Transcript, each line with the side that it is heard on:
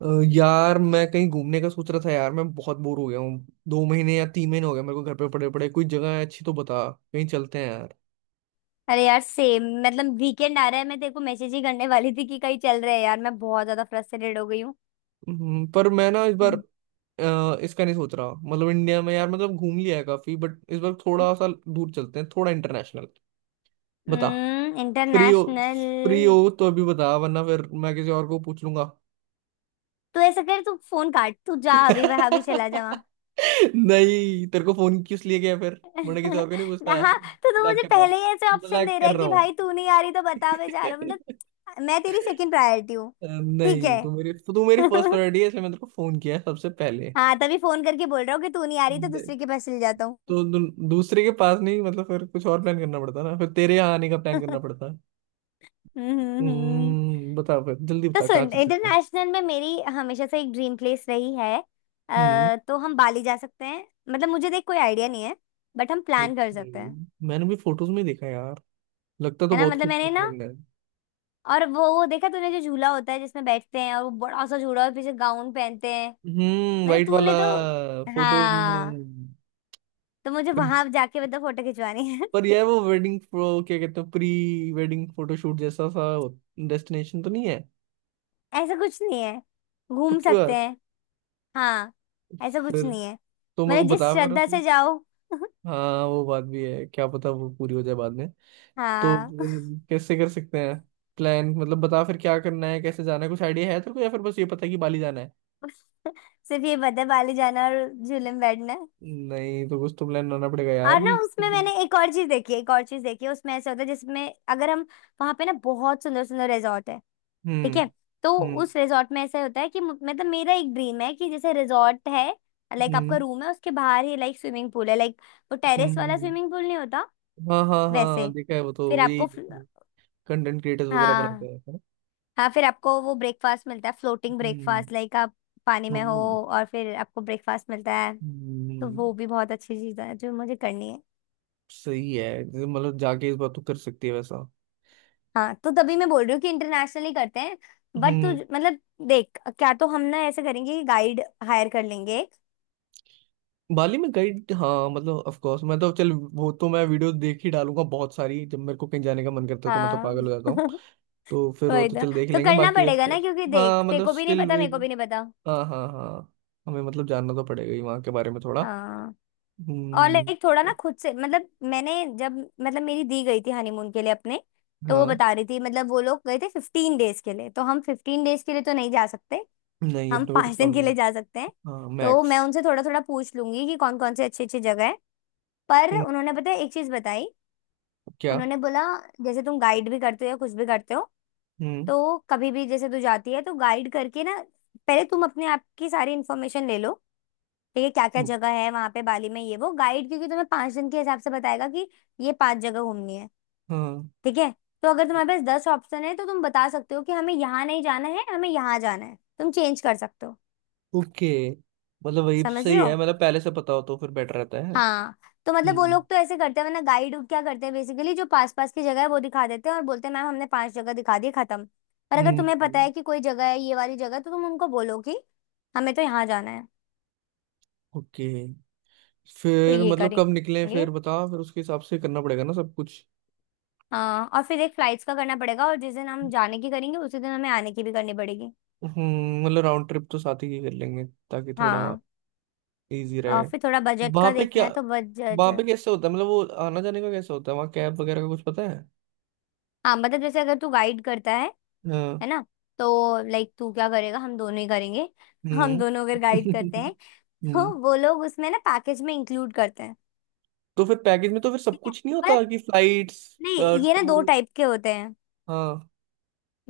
right: अ, यार मैं कहीं घूमने का सोच रहा था। यार मैं बहुत बोर हो गया हूँ। 2 महीने या 3 महीने हो गए मेरे को घर पे पड़े पड़े। कोई जगह है अच्छी तो बता, कहीं चलते हैं यार।
left: अरे यार, सेम। मतलब वीकेंड आ रहा है, मैं तेरे को मैसेज ही करने वाली थी कि कहीं चल रहे हैं यार। मैं बहुत ज्यादा फ्रस्ट्रेटेड हो गई हूँ।
right: पर मैं ना इस बार इसका नहीं सोच रहा। मतलब इंडिया में यार मतलब घूम लिया है काफी, बट इस बार थोड़ा सा दूर चलते हैं, थोड़ा इंटरनेशनल। बता, फ्री हो? Free
left: international.
right: हो तो अभी बता, वरना फिर मैं किसी और को पूछ लूंगा।
left: तू ऐसा कर, तू फोन काट, तू जा अभी वहां, भी चला जा वहाँ।
right: नहीं, तेरे को फोन किस लिए किया फिर? मैंने किसी और को नहीं पूछता,
left: हाँ, तो तू
right: मजाक
left: मुझे
right: कर रहा हूँ।
left: पहले ही ऐसे ऑप्शन
right: मजाक
left: दे रहा है
right: कर रहा
left: कि
right: हूँ।
left: भाई तू नहीं आ रही तो बता, मैं जा रहा हूँ। मतलब मैं तेरी सेकंड प्रायोरिटी हूँ। ठीक
right: नहीं,
left: है।
right: तू मेरी फर्स्ट प्रायोरिटी है, इसलिए मैंने तेरे को फोन किया है सबसे पहले।
left: हाँ, तभी फोन करके बोल रहा हूँ कि तू नहीं आ रही तो
right: नहीं,
left: दूसरे के पास चल जाता हूँ।
right: तो दू, दूसरे के पास नहीं, मतलब फिर कुछ और प्लान करना पड़ता ना, फिर तेरे यहाँ आने का प्लान करना पड़ता।
left: हम्म हम्म, हम्म।
right: हम्म, बताओ फिर जल्दी
left: तो
right: बता, कहाँ
left: सुन,
right: चल सकता है?
left: इंटरनेशनल में मेरी हमेशा से एक ड्रीम प्लेस रही है।
right: हम्म,
left: तो हम बाली जा सकते हैं। मतलब मुझे देख कोई आइडिया नहीं है बट हम प्लान कर
right: ओके।
left: सकते हैं।
right: मैंने भी फोटोज में देखा यार, लगता तो
left: है ना,
right: बहुत
left: मतलब मैंने
right: खूबसूरत
left: ना
right: बंगला है।
left: और वो देखा तूने, जो झूला होता है जिसमें बैठते हैं, और वो बड़ा सा झूला और पीछे गाउन पहनते हैं।
right: हम्म,
left: मतलब
right: वाइट वाला,
left: तूने तो।
right: फोटोज में।
left: हाँ, तो मुझे
right: पर,
left: वहां जाके मतलब फोटो खिंचवानी है।
right: पर यह वो वेडिंग प्रो क्या कहते हैं, प्री वेडिंग फोटोशूट जैसा सा डेस्टिनेशन तो नहीं है?
left: ऐसा कुछ नहीं है, घूम
right: पक्की
left: सकते
right: बात?
left: हैं। हाँ, ऐसा कुछ
right: फिर
left: नहीं है,
right: तो मेरे को
left: मतलब जिस
right: बता फिर
left: श्रद्धा
right: उसमें।
left: से जाओ।
right: हाँ, वो बात भी है, क्या पता वो पूरी हो जाए बाद में। तो
left: हाँ।
right: कैसे कर सकते हैं प्लान? मतलब बता फिर क्या करना है, कैसे जाना है, कुछ आइडिया है तेरे को, या फिर बस ये पता है कि बाली जाना है?
left: सिर्फ ये बता, बाली जाना और झूले में बैठना।
right: नहीं तो कुछ तो प्लान बनाना पड़ेगा यार
left: और ना
right: कि,
left: उसमें
right: हम्म।
left: मैंने एक और चीज देखी है, उसमें ऐसा होता है जिसमें अगर हम वहां पे ना बहुत सुंदर सुंदर रिजॉर्ट है। ठीक है।
right: हम्म।
left: तो उस रिजॉर्ट में ऐसा होता है कि मतलब मेरा एक ड्रीम है कि जैसे रिजॉर्ट है, लाइक आपका
right: हम्म।
left: रूम है, उसके बाहर ही लाइक स्विमिंग पूल है, लाइक वो
right: हम्म।
left: टेरेस वाला
right: हम्म।
left: स्विमिंग पूल नहीं होता
right: हाँ हाँ हाँ,
left: वैसे।
right: देखा है वो, तो
left: फिर
right: वही
left: आपको
right: कंटेंट क्रिएटर्स वगैरह बनाते
left: हाँ
right: हैं, है ना?
left: हाँ, फिर आपको वो ब्रेकफास्ट मिलता है, फ्लोटिंग
right: हम्म।
left: ब्रेकफास्ट, लाइक आप पानी में हो,
right: हम्म,
left: और फिर आपको ब्रेकफास्ट मिलता है। तो
right: हम्म,
left: वो भी बहुत अच्छी चीज है जो मुझे करनी है।
right: सही है। जैसे मतलब जाके इस बात तो कर सकती है वैसा।
left: हाँ, तो तभी मैं बोल रही हूँ कि इंटरनेशनली करते हैं। बट तू
right: हम्म,
left: मतलब देख, क्या तो हम ना ऐसे करेंगे कि गाइड हायर कर लेंगे एक।
right: बाली में गई? हाँ मतलब ऑफ कोर्स, मैं तो चल, वो तो मैं वीडियो देख ही डालूंगा बहुत सारी। जब मेरे को कहीं जाने का मन करता है तो मैं तो
left: हाँ।
right: पागल हो जाता हूँ। तो फिर वो
left: वही
right: तो
left: तो
right: चल देख
left: तो
right: लेंगे,
left: करना
right: बाकी ऑफ
left: पड़ेगा ना,
right: कोर्स।
left: क्योंकि देख
right: हाँ
left: तेरे
right: मतलब
left: को भी नहीं
right: स्टिल
left: पता,
right: वी,
left: मेरे को भी नहीं पता।
right: हाँ हाँ हाँ, हमें मतलब जानना तो पड़ेगा ही वहाँ के बारे में थोड़ा।
left: हाँ, और
right: हम्म।
left: लाइक थोड़ा ना खुद से, मतलब मैंने जब मतलब मेरी दी गई थी हनीमून के लिए अपने, तो वो
right: हाँ,
left: बता रही थी। मतलब वो लोग गए थे 15 डेज के लिए, तो हम 15 डेज के लिए तो नहीं जा सकते।
right: नहीं
left: हम
right: अपने को तो
left: 5 दिन के
right: कम।
left: लिए जा सकते हैं।
right: हाँ,
left: तो मैं
right: मैक्स।
left: उनसे थोड़ा थोड़ा पूछ लूंगी कि कौन कौन से अच्छी अच्छी जगह है। पर उन्होंने पता है एक चीज बताई।
right: क्या?
left: उन्होंने बोला, जैसे तुम गाइड भी करते हो या कुछ भी करते हो,
right: हम्म।
left: तो कभी भी जैसे तू जाती है तो गाइड करके ना, पहले तुम अपने आप की सारी इन्फॉर्मेशन ले लो। ठीक है, क्या क्या
right: हम्म,
left: जगह है वहां पे बाली में, ये वो गाइड क्योंकि तुम्हें 5 दिन के हिसाब से बताएगा कि ये 5 जगह घूमनी है।
right: हाँ।
left: ठीक है। तो अगर तुम्हारे पास 10 ऑप्शन है तो तुम बता सकते हो कि हमें यहाँ नहीं जाना है, हमें यहाँ जाना है, तुम चेंज कर सकते हो।
right: ओके, मतलब वही
left: समझ रहे
right: सही है,
left: हो।
right: मतलब पहले से पता हो तो फिर बेटर रहता है।
left: हाँ। तो मतलब वो
right: हम्म।
left: लोग तो ऐसे करते हैं, वरना गाइड क्या करते हैं, बेसिकली जो पास पास की जगह है वो दिखा देते हैं और बोलते हैं मैम हमने 5 जगह दिखा दी खत्म। और अगर तुम्हें पता
right: हम्म।
left: है कि कोई जगह है, ये वाली जगह, तो तुम उनको बोलो कि हमें तो यहाँ जाना है।
right: ओके,
left: तो
right: फिर
left: ये
right: मतलब कब निकले
left: करेंगे।
right: फिर बता, फिर उसके हिसाब से करना पड़ेगा ना सब कुछ।
left: हाँ। और फिर एक फ्लाइट्स का करना पड़ेगा, और जिस दिन हम जाने की करेंगे उसी दिन हमें आने की भी करनी पड़ेगी।
right: हम्म, मतलब राउंड ट्रिप तो साथ ही की कर लेंगे, ताकि थोड़ा
left: हाँ।
right: इजी रहे।
left: और फिर थोड़ा बजट
right: वहां
left: का
right: पे
left: देखना
right: क्या,
left: है, तो बजट।
right: वहां पे कैसे होता है? मतलब वो आना जाने का कैसे होता है वहाँ? कैब वगैरह का कुछ पता है?
left: हाँ, मतलब जैसे अगर तू गाइड करता है
right: हाँ।
left: है ना, तो लाइक तू क्या करेगा, हम दोनों ही करेंगे। हम
right: हम्म।
left: दोनों अगर गाइड करते हैं तो
right: हम्म,
left: वो लोग उसमें ना पैकेज में इंक्लूड करते हैं।
right: तो फिर पैकेज में तो फिर सब
left: ठीक है।
right: कुछ नहीं
left: पर
right: होता कि फ्लाइट्स?
left: नहीं, ये ना दो
right: टू,
left: टाइप के होते हैं।
right: हाँ।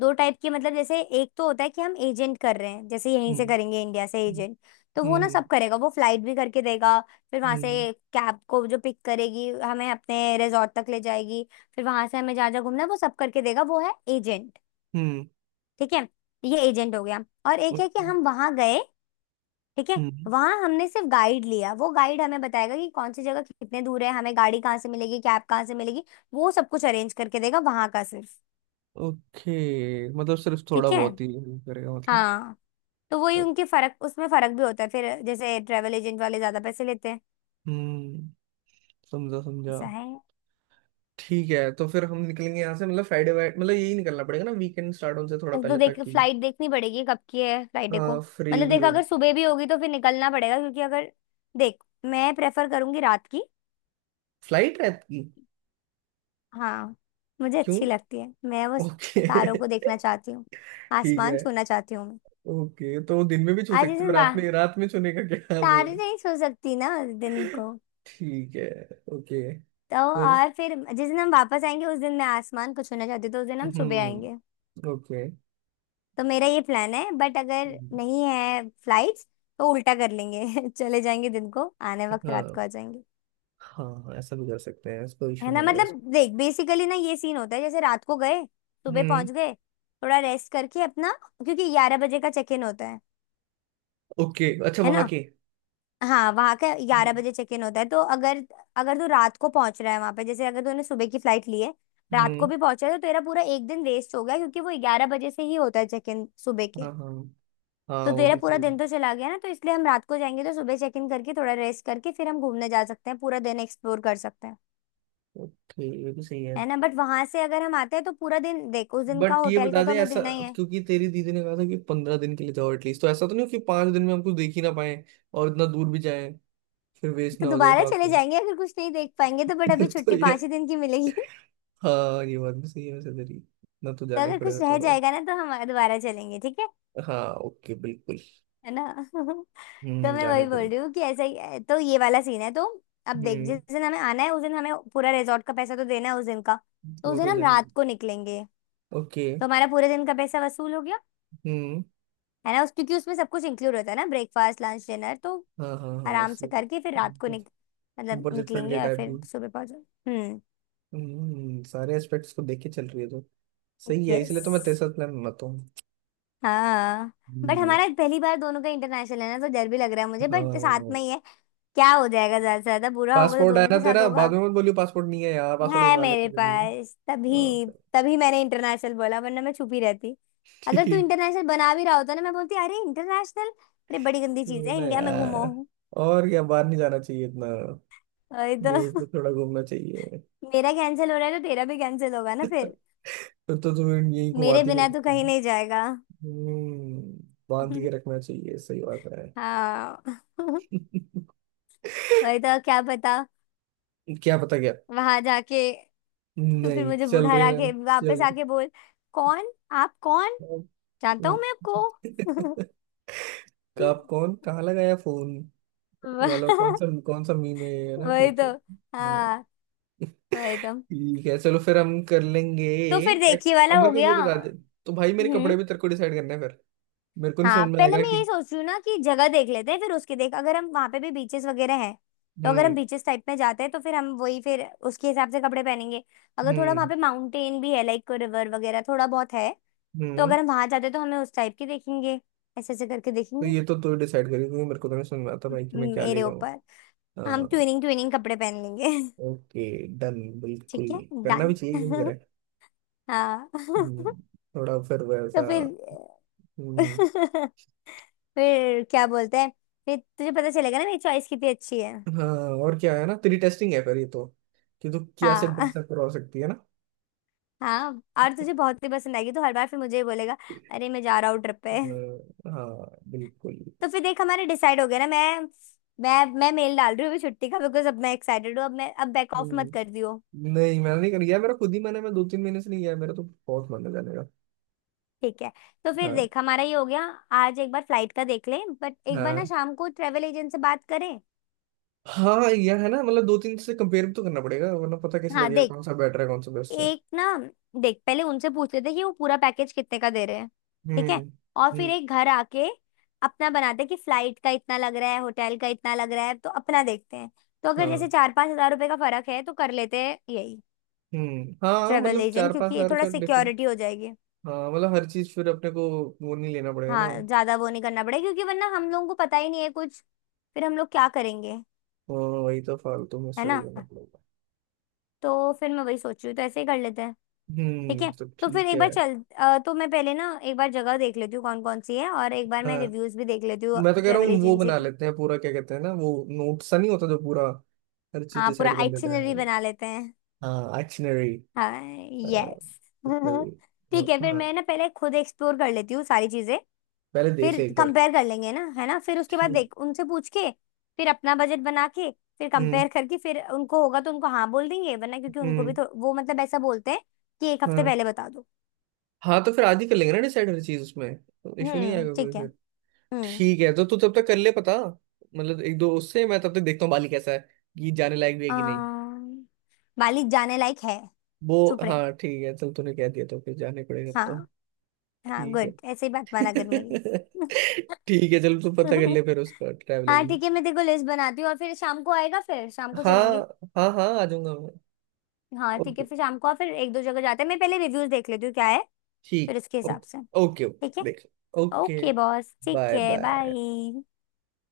left: दो टाइप के, मतलब जैसे एक तो होता है कि हम एजेंट कर रहे हैं, जैसे यहीं
right: हम्म।
left: से करेंगे इंडिया से
right: हम्म।
left: एजेंट, तो वो ना
right: हम्म।
left: सब करेगा, वो फ्लाइट भी करके देगा, फिर वहां
right: हम्म।
left: से कैब को जो पिक करेगी हमें अपने रिजॉर्ट तक ले जाएगी, फिर वहां से हमें जहाँ जहाँ घूमना है वो सब करके देगा, वो है एजेंट।
right: हम्म,
left: ठीक है। ये एजेंट हो गया, और एक है कि
right: ओके।
left: हम वहां गए। ठीक है।
right: हम्म,
left: वहां हमने सिर्फ गाइड लिया, वो गाइड हमें बताएगा कि कौन सी जगह कितने दूर है, हमें गाड़ी कहाँ से मिलेगी, कैब कहाँ से मिलेगी, वो सब कुछ अरेंज करके देगा वहां का सिर्फ।
right: ओके, मतलब सिर्फ थोड़ा
left: ठीक है।
right: बहुत ही करेगा मतलब।
left: हाँ, तो वही उनके फर्क, उसमें फर्क भी होता है फिर, जैसे ट्रेवल एजेंट वाले ज्यादा पैसे लेते हैं।
right: हम्म, समझा समझा।
left: ऐसा है।
right: ठीक है, तो फिर हम निकलेंगे यहाँ से मतलब फ्राइडे वाइट, मतलब यही निकलना पड़ेगा ना, वीकेंड स्टार्ट होने से थोड़ा
left: तो
right: पहले तक
left: देख
right: की।
left: फ्लाइट देखनी पड़ेगी कब की है फ्लाइट को।
right: हाँ, फ्री
left: मतलब
right: भी
left: देख
right: हो।
left: अगर सुबह भी होगी तो फिर निकलना पड़ेगा, क्योंकि अगर देख, मैं प्रेफर करूंगी रात की।
right: फ्लाइट रात की?
left: हाँ, मुझे
right: क्यों?
left: अच्छी लगती है, मैं बस
right: ओके।
left: तारों को देखना चाहती हूँ,
right: ठीक
left: आसमान
right: है।
left: छूना चाहती हूँ मैं।
right: ओके, तो दिन में भी छू
left: आज इस
right: सकते हो,
left: दिन
right: रात
left: वाह
right: में, रात में छूने का क्या वो
left: तारे
right: है?
left: नहीं सो सकती ना उस दिन को।
right: ठीक है। ओके।
left: तो
right: फिर,
left: और फिर जिस दिन हम वापस आएंगे उस दिन मैं आसमान को छूना चाहती हूँ, तो उस दिन हम सुबह आएंगे।
right: ओके।
left: तो मेरा ये प्लान है बट अगर
right: हम्म,
left: नहीं है फ्लाइट्स, तो उल्टा कर लेंगे। चले जाएंगे दिन को, आने वक्त
right: हाँ
left: रात को आ जाएंगे।
right: हाँ हाँ, ऐसा भी कर सकते हैं, इसको
left: है
right: इशू
left: ना,
right: नहीं आएगा
left: मतलब
right: इसमें।
left: देख बेसिकली ना ये सीन होता है, जैसे रात को गए सुबह
right: हम्म,
left: पहुंच गए, थोड़ा रेस्ट करके अपना, क्योंकि 11 बजे का चेक इन होता है।
right: ओके, अच्छा
left: है
right: वहां
left: ना।
right: के।
left: हाँ, वहां का ग्यारह
right: हम्म।
left: बजे चेक इन होता है, तो अगर अगर तू रात को पहुंच रहा है वहां पे, जैसे अगर तूने सुबह की फ्लाइट ली है, रात को
right: हम्म,
left: भी पहुंचा है, तो तेरा पूरा एक दिन वेस्ट हो गया, क्योंकि वो 11 बजे से ही होता है चेक इन सुबह के।
right: हाँ हाँ, हाँ
left: तो
right: वो
left: तेरा
right: भी
left: पूरा
right: सही।
left: दिन तो चला गया ना, तो इसलिए हम रात को जाएंगे तो सुबह चेक इन करके थोड़ा रेस्ट करके फिर हम घूमने जा सकते हैं, पूरा दिन एक्सप्लोर कर सकते हैं।
right: ओके, ये भी सही है।
left: है ना, बट वहां से अगर हम आते हैं तो पूरा दिन देख, उस दिन का
right: बट ये
left: होटल
right: बता
left: का तो
right: दे
left: हमें
right: ऐसा,
left: देना ही है।
right: क्योंकि तेरी दीदी ने कहा था कि 15 दिन के लिए जाओ एटलीस्ट। तो ऐसा तो नहीं हो कि 5 दिन में हम कुछ देख ही ना पाए और इतना दूर भी जाए, फिर वेस्ट
left: तो
right: ना हो जाए
left: दोबारा चले
right: फालतू में।
left: जाएंगे अगर कुछ नहीं देख पाएंगे तो, बट अभी
right: तो
left: छुट्टी
right: ये,
left: पांच ही दिन की मिलेगी।
right: हाँ ये बात भी सही है वैसे तेरी। ना तो
left: तो
right: जाना ही
left: अगर
right: पड़ेगा
left: कुछ रह
right: थोड़ा बहुत।
left: जाएगा ना तो हम दोबारा चलेंगे, ठीक है।
right: हाँ, ओके, बिल्कुल।
left: है ना। तो
right: हम्म,
left: मैं
right: जाना
left: वही
right: ही
left: बोल
right: पड़ेगा।
left: रही हूँ कि ऐसा ही है। तो ये वाला सीन है तो अब देख जिस
right: हम्म।
left: दिन हमें आना है उस दिन हमें पूरा रिजॉर्ट का पैसा तो देना है उस दिन का। तो
right: वो
left: उस दिन
right: तो
left: हम
right: जाना ही-
left: रात को निकलेंगे,
right: ओके।
left: तो हमारा पूरे दिन का पैसा वसूल हो गया।
right: हम्म।
left: है ना, उस क्योंकि उसमें सब कुछ इंक्लूड होता है ना, ब्रेकफास्ट लंच डिनर, तो
right: हाँ हाँ हाँ,
left: आराम से
right: सो
left: करके फिर रात को निक मतलब
right: बजट फ्रेंडली
left: निकलेंगे और
right: टाइप भी।
left: फिर सुबह पहुंचे। हम्म।
right: हम्म, सारे एस्पेक्ट्स को देख के चल रही है तो, सही है,
left: यस।
right: इसलिए तो मैं तेरे साथ प्लान बनाता।
left: हाँ, बट
right: हम्म,
left: हमारा पहली बार दोनों का इंटरनेशनल है ना, तो डर भी लग रहा है मुझे, बट साथ में ही है। क्या हो जाएगा, ज्यादा से ज्यादा बुरा होगा तो
right: पासपोर्ट है
left: दोनों
right: ना
left: के साथ
right: तेरा? बाद
left: होगा।
right: में मत बोलियो पासपोर्ट नहीं है यार, पासपोर्ट
left: है
right: बनवा
left: मेरे
right: लेते हैं।
left: पास, तभी
right: अ,
left: तभी मैंने इंटरनेशनल बोला वरना मैं छुपी रहती। अगर तू
right: ठीक।
left: इंटरनेशनल बना भी रहा होता ना, मैं बोलती अरे इंटरनेशनल, अरे बड़ी गंदी चीज है
right: ना
left: इंडिया में घूमो।
right: यार, और क्या, बाहर नहीं जाना चाहिए इतना,
left: अरे
right: यहीं
left: तो
right: पे थोड़ा घूमना चाहिए।
left: मेरा कैंसिल हो रहा है तो तेरा भी कैंसिल होगा ना
right: तो
left: फिर।
right: तो तुम्हें यही
left: मेरे
right: घुमाती मेरे
left: बिना तो
right: को।
left: कहीं नहीं जाएगा।
right: हम्म, बांध के रखना चाहिए, सही बात है।
left: हाँ। वही तो, क्या पता
right: क्या पता क्या?
left: वहां जाके, तो फिर
right: नहीं
left: मुझे वो
right: चल
left: घर
right: रहे ना।
left: आके वापस
right: चल।
left: आके बोल कौन, आप कौन, जानता हूँ मैं आपको।
right: कब कौन कहाँ लगाया फोन वाला,
left: वह-
right: कौन सा मीम है ये, है ना
left: वही
right: कुछ?
left: तो।
right: हाँ,
left: हाँ, वही तो।
right: ठीक है, चलो फिर हम कर लेंगे।
left: तो फिर
right: एक-
left: देखिए
right: अब
left: वाला हो
right: मेरे को ये
left: गया।
right: बता दे, तो भाई मेरे
left: हम्म।
right: कपड़े भी तेरे को डिसाइड करना है फिर, मेरे को नहीं
left: हाँ,
right: समझ में
left: पहले
right: आएगा
left: मैं ये
right: कि।
left: सोच रही हूँ ना कि जगह देख लेते हैं फिर उसके देख अगर हम वहां पे भी बीचेस वगैरह हैं, तो अगर
right: हम्म।
left: हम बीचेस टाइप में जाते हैं तो फिर हम वही फिर उसके हिसाब से कपड़े पहनेंगे। अगर थोड़ा वहां
right: हम्म।
left: पे माउंटेन भी है लाइक रिवर वगैरह थोड़ा बहुत है, तो
right: हम्म,
left: अगर हम वहां जाते हैं तो हमें उस टाइप के देखेंगे, ऐसे ऐसे करके
right: तो
left: देखेंगे।
right: ये तो तू डिसाइड करी, क्योंकि मेरे को तो नहीं समझ में आता भाई कि मैं क्या ले
left: मेरे
right: जाऊँ।
left: ऊपर। हम ट्विनिंग ट्विनिंग कपड़े पहन लेंगे।
right: ओके, डन,
left: ठीक
right: बिल्कुल।
left: है,
right: करना भी
left: डन।
right: चाहिए, क्यों करे।
left: हाँ।
right: हम्म, थोड़ा फिर
left: तो
right: वैसा।
left: फिर
right: हम्म।
left: फिर क्या बोलते हैं, फिर तुझे पता चलेगा ना मेरी चॉइस कितनी अच्छी है।
right: हाँ और क्या, है ना, तेरी टेस्टिंग है फिर ये तो, कि तू क्या से
left: हाँ।
right: ड्रेसअप करवा सकती है।
left: हाँ, और
right: ना।
left: तुझे बहुत ही पसंद आएगी तो हर बार फिर मुझे ही बोलेगा अरे मैं जा रहा हूँ ट्रिप पे।
right: हाँ, बिल्कुल।
left: तो फिर देख हमारा डिसाइड हो गया ना। मैं मेल डाल रही हूँ अभी छुट्टी का, बिकॉज अब मैं एक्साइटेड हूँ। अब बैक ऑफ मत
right: हम्म,
left: कर दियो।
right: नहीं मैंने नहीं कर गया, मेरा खुद ही मन है, मैं 2-3 महीने से नहीं गया मेरा तो, बहुत मन है जाने का।
left: ठीक है। तो फिर
right: हाँ।
left: देख हमारा ये हो गया। आज एक बार फ्लाइट का देख ले, बट एक बार ना
right: हाँ
left: शाम को ट्रेवल एजेंट से बात करें।
right: हाँ यार, है ना, मतलब 2-3 से कंपेयर भी तो करना पड़ेगा, वरना पता कैसे
left: हाँ,
right: लगेगा
left: देख
right: कौन सा बेटर है, कौन सा बेस्ट है।
left: एक ना, देख पहले उनसे पूछ लेते हैं कि वो पूरा पैकेज कितने का दे रहे हैं। ठीक
right: हम्म।
left: है। और फिर
right: हम्म।
left: एक घर आके अपना बनाते हैं कि फ्लाइट का इतना लग रहा है, होटल का इतना लग रहा है, तो अपना देखते हैं। तो अगर जैसे
right: हाँ।
left: 4-5 हजार रुपए का फर्क है तो कर लेते हैं यही
right: हम्म, हाँ,
left: ट्रेवल
right: मतलब
left: एजेंट,
right: चार पांच
left: क्योंकि ये
right: हजार
left: थोड़ा
right: का डिफरेंस।
left: सिक्योरिटी हो जाएगी।
right: हाँ, मतलब हर चीज फिर अपने को, वो नहीं लेना पड़ेगा ना।
left: हाँ, ज्यादा वो नहीं करना पड़ेगा क्योंकि वरना हम लोगों को पता ही नहीं है कुछ। फिर हम लोग क्या करेंगे।
right: हाँ, वही तो, फालतू में
left: है ना।
right: स्ट्रगल करना पड़ेगा।
left: तो फिर मैं वही सोच रही हूँ तो ऐसे ही कर लेते हैं। ठीक
right: हम्म,
left: है।
right: तो
left: तो फिर
right: ठीक
left: एक
right: है।
left: बार चल तो मैं पहले ना एक बार जगह देख लेती हूँ कौन कौन सी है, और एक बार
right: हाँ,
left: मैं रिव्यूज भी देख लेती हूँ
right: मैं तो कह रहा
left: ट्रेवल
right: हूँ वो
left: एजेंसी
right: बना
left: की।
right: लेते हैं पूरा, क्या कहते हैं ना वो, नोट सा नहीं होता जो पूरा हर चीज
left: हाँ, पूरा
right: डिसाइड कर लेता
left: आइटिनरी
right: है।
left: बना लेते हैं।
right: हाँ, एक्शनरी।
left: हाँ। यस।
right: एक्शनरी।
left: ठीक है, फिर
right: हाँ,
left: मैं ना पहले खुद एक्सप्लोर कर लेती हूँ सारी चीजें,
right: पहले देख
left: फिर
right: ले एक बार।
left: कंपेयर कर लेंगे ना, है ना, फिर उसके बाद देख उनसे पूछ के, फिर अपना बजट बना के, फिर
right: हम्म।
left: कंपेयर करके फिर उनको होगा तो उनको हाँ बोल देंगे, वरना क्योंकि उनको भी
right: हम्म।
left: तो वो मतलब ऐसा बोलते हैं कि एक हफ्ते
right: हाँ।
left: पहले बता दो।
right: हाँ, तो फिर आज ही कर लेंगे ना डिसाइड हर चीज, उसमें तो इशू नहीं
left: हम्म,
right: आएगा कोई
left: ठीक है।
right: फिर।
left: हम्म।
right: ठीक है, तो तू तब तक कर ले पता, मतलब 1-2 उससे। मैं तब तक देखता हूँ बाली कैसा है, कि जाने लायक भी है कि नहीं।
left: अम्म, मालिक जाने लायक है।
right: वो,
left: चुप रहे।
right: हाँ ठीक है, चल तूने कह दिया तो फिर जाने पड़ेगा अब तो।
left: हाँ हाँ,
right: ठीक है।
left: गुड, ऐसे ही बात माना कर मेरी।
right: ठीक है, चलो तू पता कर ले फिर उसका ट्रैवल
left: हाँ ठीक
right: एजेंट।
left: है, मैं तेरे को लिस्ट बनाती हूँ और फिर शाम को आएगा फिर शाम को चलेंगे।
right: हाँ हाँ हाँ, आ जाऊंगा मैं।
left: हाँ ठीक
right: ओके,
left: है, फिर शाम को और फिर एक दो जगह जाते हैं, मैं पहले रिव्यूज देख लेती हूँ क्या है, फिर
right: ठीक।
left: उसके
right: ओके
left: हिसाब से।
right: ओके
left: ठीक है।
right: ओके। देख। ओके।
left: ओके बॉस, ठीक
right: बाय।
left: है,
right: बाय।
left: बाय।